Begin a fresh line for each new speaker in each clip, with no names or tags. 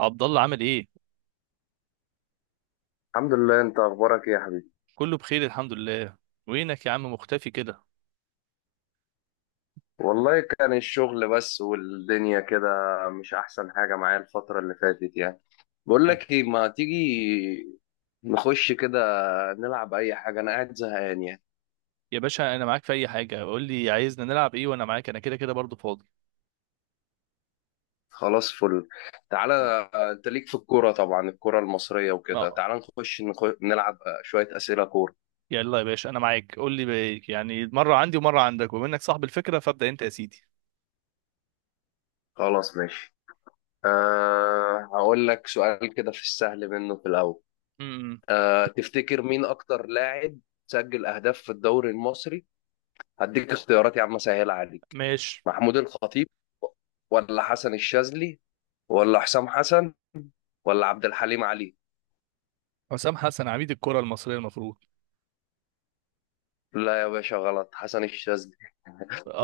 عبد الله عامل ايه؟
الحمد لله، انت اخبارك ايه يا حبيبي؟
كله بخير الحمد لله. وينك يا عم مختفي كده؟
والله كان الشغل بس، والدنيا كده. مش احسن حاجة معايا الفترة اللي فاتت يعني. بقول
حب-
لك ايه، ما تيجي نخش كده، نلعب اي حاجة، انا قاعد زهقان يعني.
يا باشا انا معاك في اي حاجه، قول لي عايزنا نلعب ايه وانا معاك، انا كده كده برضو فاضي.
خلاص، فل. تعالى. انت ليك في الكورة طبعا، الكورة المصرية
ما
وكده. تعالى نخش نلعب شوية أسئلة كورة.
يلا يا باشا انا معاك قول لي. يعني مره عندي ومره عندك، ومنك صاحب الفكره فابدا انت يا سيدي.
خلاص ماشي. هقول لك سؤال كده، في السهل منه في الأول.
امم
تفتكر مين أكتر لاعب سجل أهداف في الدوري المصري؟ هديك اختيارات يا عم، سهلة عليك.
ماشي.
محمود الخطيب، ولا حسن الشاذلي، ولا حسام حسن، ولا عبد الحليم علي؟
حسام حسن عميد الكره المصريه المفروض.
لا يا باشا، غلط. حسن الشاذلي.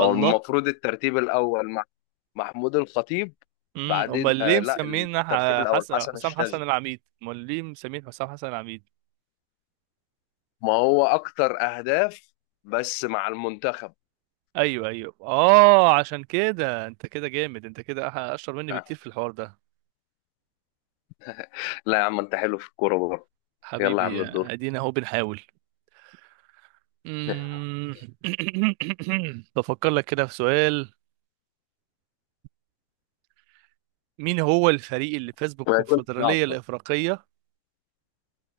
هو المفروض الترتيب الأول محمود الخطيب.
امم، امال
بعدين
ليه
لا،
مسمين
الترتيب الأول
حسن
حسن
حسام حسن
الشاذلي.
العميد؟ امال ليه مسمين حسام حسن العميد؟
ما هو أكتر أهداف، بس مع المنتخب.
ايوه ايوه، اه عشان كده انت كده جامد، انت كده اشطر مني بكتير
آه.
في الحوار ده.
لا يا عم، أنت حلو في الكورة برضه. يلا يا عم،
حبيبي
الدور.
ادينا اهو بنحاول. أمم. بفكر لك كده في سؤال. مين هو الفريق اللي فاز
ما كنت
بالكونفدرالية
صعب.
الإفريقية؟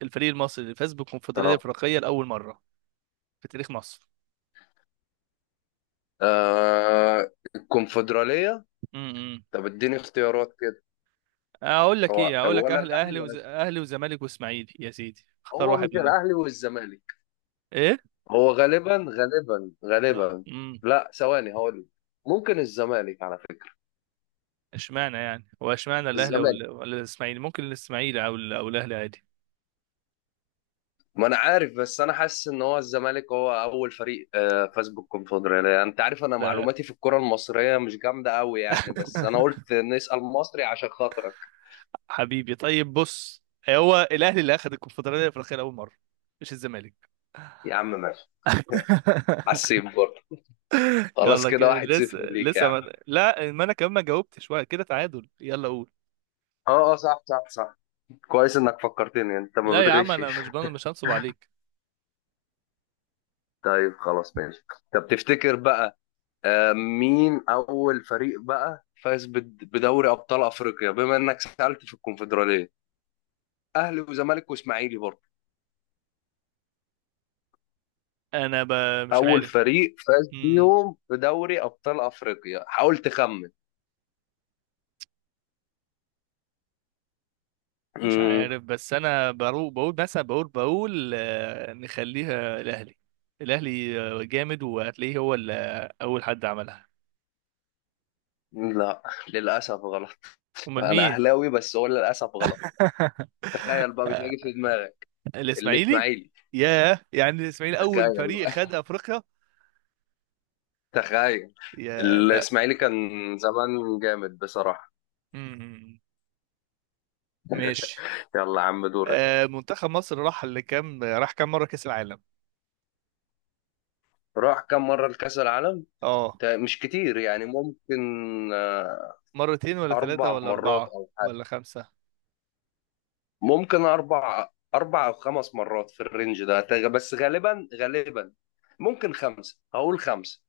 الفريق المصري اللي فاز بالكونفدرالية
اه.
الإفريقية لأول مرة في تاريخ مصر.
الكونفدرالية.
أمم.
طب اديني اختيارات.
اقول لك
هو
ايه، اقول لك
ولا
اهلي،
الاهلي ولا الزمالك.
اهلي وزمالك واسماعيلي، يا سيدي اختار
هو
واحد
مش
منهم.
الاهلي والزمالك؟
ايه؟
هو غالبا غالبا
لا،
غالبا
امم.
لا، ثواني هقول لك. ممكن الزمالك على فكره.
اشمعنى يعني، هو اشمعنى الاهلي،
الزمالك.
ولا الاسماعيلي؟ ممكن الاسماعيلي او او الاهلي عادي.
ما انا عارف، بس انا حاسس ان هو الزمالك هو اول فريق فاز بالكونفدراليه. انت عارف انا
لا.
معلوماتي في الكره المصريه مش جامده قوي يعني، بس انا قلت نسال مصري عشان خاطرك.
حبيبي طيب بص، هو الاهلي اللي اخذ الكونفدراليه الافريقيه لاول مره، مش الزمالك.
يا عم ماشي. حسيت برضه. خلاص
يلا
كده،
كده
واحد
لسه
صفر ليك يا
لسه
عم.
ما... لا، ما انا كمان ما جاوبتش، واحد كده تعادل، يلا قول.
اه، اه، صح، صح، صح. كويس انك فكرتني، انت ما
لا يا عم انا
بتغشش.
مش مش هنصب عليك.
طيب خلاص ماشي. طب تفتكر بقى مين أول فريق بقى فاز بدوري أبطال أفريقيا، بما إنك سألت في الكونفدرالية؟ أهلي وزمالك وإسماعيلي برضه.
انا ب... مش
أول
عارف.
فريق فاز
امم،
بيهم بدوري أبطال أفريقيا، حاولت أخمن.
مش
مم،
عارف، بس انا بقول بقول مثلا، بقول بقول آه، نخليها الاهلي. الاهلي آه، جامد وهتلاقيه هو اللي اول حد عملها.
لا، للأسف غلط.
امال
أنا
مين؟
أهلاوي، بس هو للأسف غلط. تخيل بقى، مش هيجي في دماغك.
الاسماعيلي؟
الإسماعيلي.
ياه، يعني الاسماعيلي اول
تخيل
فريق
بقى.
خد افريقيا؟
تخيل.
يا لا.
الإسماعيلي كان زمان جامد بصراحة.
امم ماشي.
يلا يا عم، دورك.
آه، منتخب مصر راح لكام، راح كام مره كاس العالم؟
راح كم مرة لكأس العالم؟
اه.
مش كتير يعني، ممكن آه،
مرتين ولا
أربع
ثلاثه ولا
مرات
اربعه
أو حاجة.
ولا خمسه؟
ممكن أربع. أربع أو خمس مرات في الرينج ده بس غالبا. ممكن خمسة، هقول خمسة.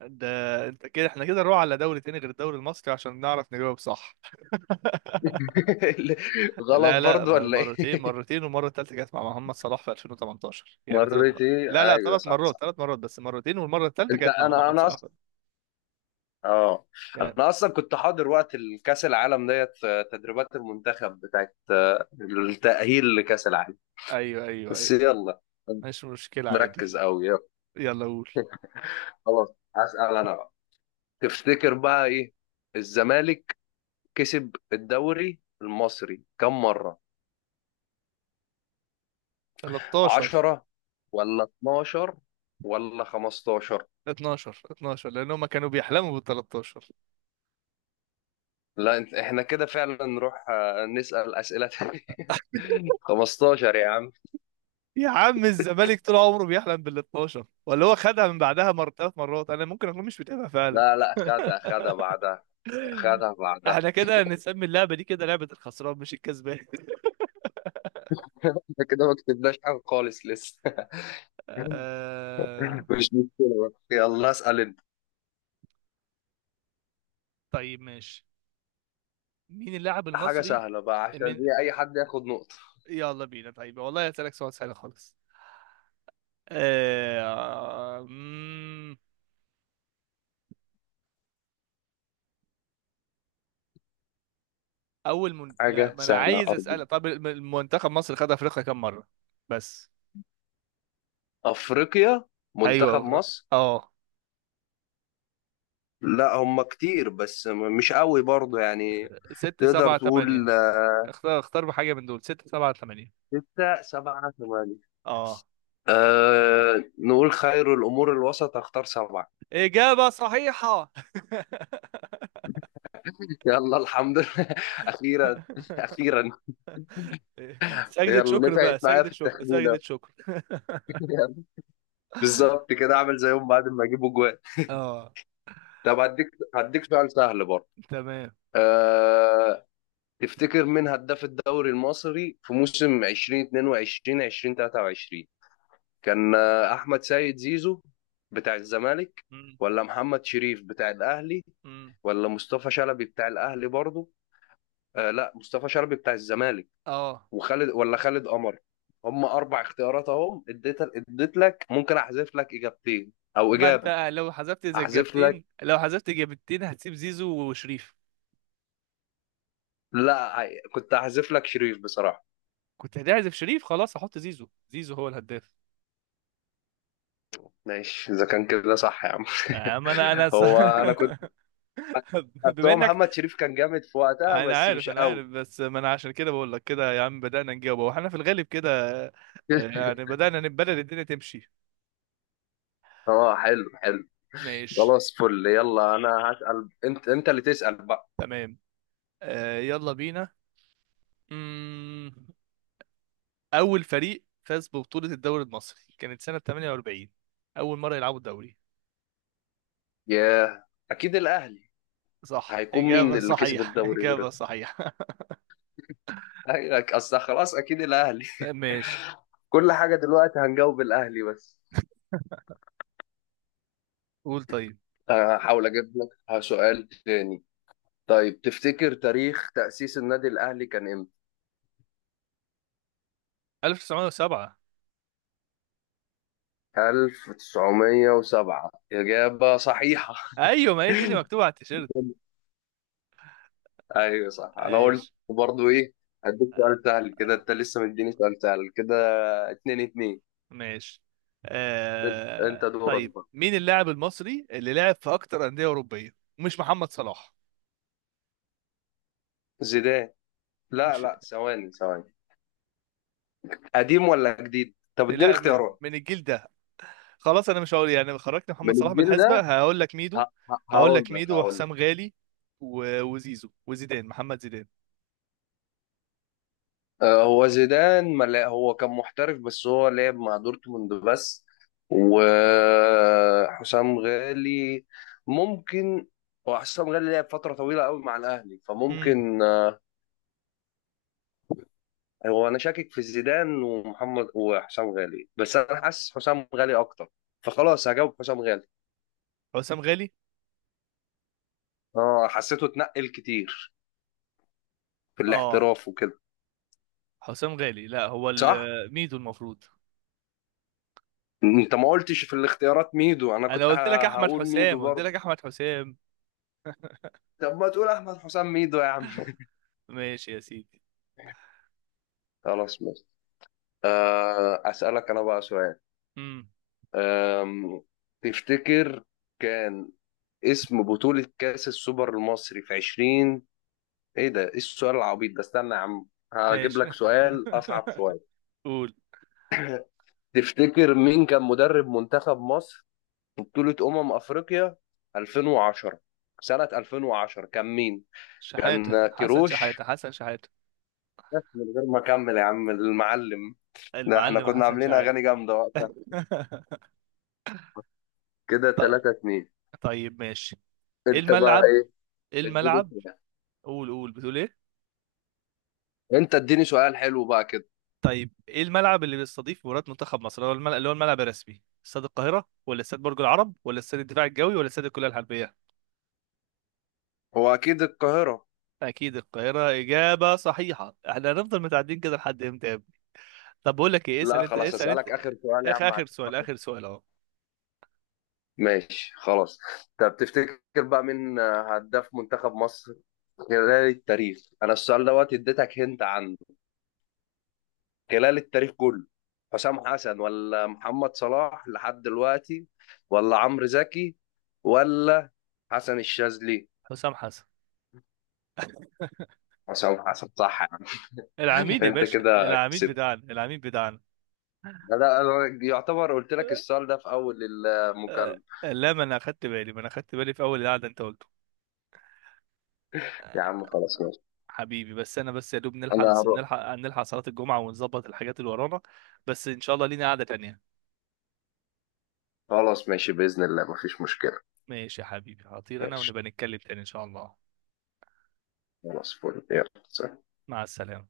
ده انت كده، احنا كده نروح على دوري تاني غير الدوري المصري عشان نعرف نجاوب صح.
غلط
لا لا،
برضو ولا إيه؟
مرتين، مرتين والمره الثالثه كانت مع محمد صلاح في 2018، يعني ثلاث مرات،
مرتي،
لا لا
أيوه
ثلاث
صح
مرات،
صح.
ثلاث مرات بس، مرتين والمره الثالثه
أنت،
كانت مع
أنا
محمد
أنا
صلاح
أصلا. اه.
يعني.
انا اصلا كنت حاضر وقت الكاس العالم ديت، تدريبات المنتخب بتاعت التأهيل لكاس العالم.
ايوه ايوه
بس
ايوه،
يلا.
مش مشكله عادي،
مركز قوي، يلا.
يلا قول.
خلاص. هسأل انا بقى. تفتكر بقى ايه، الزمالك كسب الدوري المصري كم مرة؟
13.
عشرة، ولا اتناشر، ولا خمستاشر؟
12، 12 لان هم كانوا بيحلموا بال 13.
لا احنا كده فعلا نروح نسأل أسئلة تانية. 15 يا عم.
يا عم الزمالك طول عمره بيحلم بال 12، ولا هو خدها من بعدها مر ثلاث مرات؟ انا ممكن اكون مش متابع فعلا.
لا، لا، خدها، خدها بعدها. خدها بعدها.
احنا كده نسمي اللعبه دي كده لعبه الخسران مش الكسبان.
احنا كده ما كتبناش حاجة خالص لسه. مش
آه،
مشكلة. بقى يلا اسأل انت.
طيب ماشي. مين اللاعب
حاجة
المصري
سهلة بقى عشان
من،
ايه اي حد ياخد نقطة.
يلا بينا، طيب والله هسألك سؤال سهل خالص. آه، مم. لا،
حاجة
ما انا
سهلة
عايز
أرجوك.
اسالك، طب المنتخب مصر خد افريقيا كام مره؟ بس.
أفريقيا.
ايوه
منتخب
افريقيا.
مصر.
اه.
لا، هم كتير، بس مش قوي برضو يعني.
ستة
تقدر
سبعة تمانية.
تقول
اختار اختار بحاجة من دول، ستة سبعة تمانية.
ستة، سبعة، ثمانية؟
اه.
أه، نقول خير الأمور الوسط، أختار سبعة.
إجابة صحيحة.
يلا الحمد لله. أخيرا. أخيرا.
سجدة
يلا
شكر بقى،
نفعت معايا
سجدة
في
شكر،
التخمينة.
سجدة شكر.
يلا. بالظبط كده، أعمل زيهم بعد ما أجيبوا جوان.
اه.
طب هديك، هديك سؤال سهل برضه.
تمام.
أه، تفتكر مين هداف الدوري المصري في موسم 2022 2023؟ كان احمد سيد زيزو بتاع الزمالك،
مم.
ولا محمد شريف بتاع الاهلي،
مم.
ولا مصطفى شلبي بتاع الاهلي برضه؟ لا، مصطفى شلبي بتاع الزمالك.
اه.
وخالد، ولا خالد قمر. هم اربع اختيارات اهم، اديت لك، ممكن احذف لك اجابتين او
اما
اجابه.
انت لو حذفت زي
احذف لك.
الجبتين، لو حذفت جبتين هتسيب زيزو وشريف.
لا كنت احذف لك شريف بصراحه.
كنت هتعزف شريف، خلاص هحط زيزو، زيزو هو الهداف.
ماشي، اذا كان كده صح يا عم.
آه، ما انا
هو انا كنت، أصل
بما
هو
انك.
محمد شريف كان جامد في وقتها،
انا
بس
عارف
مش
انا
قوي.
عارف، بس ما انا عشان كده بقول لك كده يا عم، بدأنا نجاوب واحنا في الغالب كده. آه، يعني بدأنا نبدأ الدنيا تمشي.
اه، حلو حلو.
ماشي.
خلاص فل، يلا انا هسأل. انت اللي تسأل بقى.
تمام. آه، يلا بينا. مم، اول فريق فاز ببطولة الدوري المصري كانت سنة 48، اول مرة يلعبوا الدوري.
ياه. اكيد الاهلي.
صح،
هيكون مين
إجابة
اللي كسب
صحيحة.
الدوري غير
إجابة
ده؟
صحيحة.
أيوة، اصل خلاص اكيد الاهلي.
ماشي.
كل حاجة دلوقتي هنجاوب الاهلي بس.
قول طيب.
هحاول اجيب لك سؤال تاني. طيب تفتكر تاريخ تأسيس النادي الاهلي كان امتى؟
1907.
1907 إجابة صحيحة.
ايوه، ما هي دي اللي مكتوبة على التيشيرت.
أيوة صح، أنا قلت
ايش؟
برضو إيه. هديك سؤال سهل كده، أنت لسه مديني سؤال سهل كده. اتنين اتنين.
ماشي.
أنت
آه،
دورك
طيب
بقى.
مين اللاعب المصري اللي لعب في اكتر انديه اوروبيه، ومش محمد صلاح؟
زيدان. لا،
مش.
لا، ثواني ثواني. قديم ولا جديد؟ طب اديني
لا
اختيارات.
من الجيل ده. خلاص انا مش هقول يعني، خرجت محمد
من
صلاح من
الجيل
الحسبه،
ده.
هقول لك ميدو. هقول
هقول
لك
لك
ميدو
هقول
وحسام
لك
غالي وزيزو وزيدان، محمد زيدان.
هو زيدان ما لا- هو كان محترف، بس هو لعب مع دورتموند بس. وحسام غالي، ممكن. هو حسام غالي لعب فترة طويلة قوي مع الأهلي،
امم.
فممكن هو أنا شاكك في زيدان ومحمد وحسام غالي، بس أنا حاسس حسام غالي أكتر. فخلاص هجاوب حسام غالي.
حسام غالي.
اه، حسيته اتنقل كتير في
اه،
الاحتراف وكده.
حسام غالي لا،
صح؟
ميدو المفروض.
انت ما قلتش في الاختيارات ميدو، انا
انا
كنت
قلت لك احمد
هقول
حسام،
ميدو
قلت
برضه.
لك احمد حسام.
طب ما تقول احمد حسام ميدو يا عم.
ماشي يا سيدي.
خلاص ماشي. اسالك انا بقى سؤال.
امم
آم، تفتكر كان اسم بطولة كأس السوبر المصري في 20، ايه ده؟ ايه السؤال العبيط ده؟ استنى يا عم، هجيب
ماشي.
لك سؤال اصعب شوية.
قول.
تفتكر مين كان مدرب منتخب مصر في بطولة افريقيا 2010؟ سنة 2010 كان مين؟
شحاتة،
كان
حسن شحاتة،
كيروش،
حسن شحاتة.
بس من غير ما اكمل يا عم، المعلم. ده احنا
المعلم
كنا
حسن
عاملين
شحاتة.
اغاني جامده وقتها. كده
ط-
3-2.
طيب ماشي. ايه
انت بقى
الملعب،
ايه؟
ايه
اديني
الملعب؟
كده.
قول قول، بتقول ايه؟
انت اديني سؤال حلو بقى كده.
طيب ايه الملعب اللي بيستضيف مباراة منتخب مصر، اللي هو الملعب، اللي هو الملعب الرسمي، استاد القاهرة ولا استاد برج العرب ولا استاد الدفاع الجوي ولا استاد الكلية الحربية؟
هو اكيد القاهره.
اكيد القاهرة، اجابة صحيحة. احنا هنفضل متعدين كده لحد امتى يا ابني؟ طب بقول لك ايه، اسأل
لا
انت،
خلاص،
اسأل انت.
اسالك اخر سؤال يا
اخر،
عم
اخر
عشان
سؤال،
خاطر-
اخر سؤال اهو.
ماشي خلاص. طب تفتكر بقى مين هداف منتخب مصر خلال التاريخ؟ انا السؤال دوت اديتك هنت عنه. خلال التاريخ كله. حسام حسن، ولا محمد صلاح لحد دلوقتي، ولا عمرو زكي، ولا حسن الشاذلي؟
حسام حسن.
عشان صح يا عم.
العميد يا
انت
باشا،
كده
العميد
كسبت.
بتاعنا، العميد بتاعنا.
لا، لا، انا يعتبر قلت لك السؤال ده في اول
آه،
المكالمة.
لا، ما انا اخدت بالي، ما انا اخدت بالي في اول القعده انت قلته.
يا عم خلاص ماشي.
حبيبي بس، انا بس يا دوب نلحق
انا هروح.
نلحق نلحق صلاه الجمعه، ونظبط الحاجات اللي ورانا. بس ان شاء الله لينا قعده تانية.
خلاص ماشي، بإذن الله مفيش مشكلة.
ماشي يا حبيبي، هطير انا
ماشي
ونبقى نتكلم تاني ان شاء الله.
خلاص فل، يلا سلام.
مع السلامه.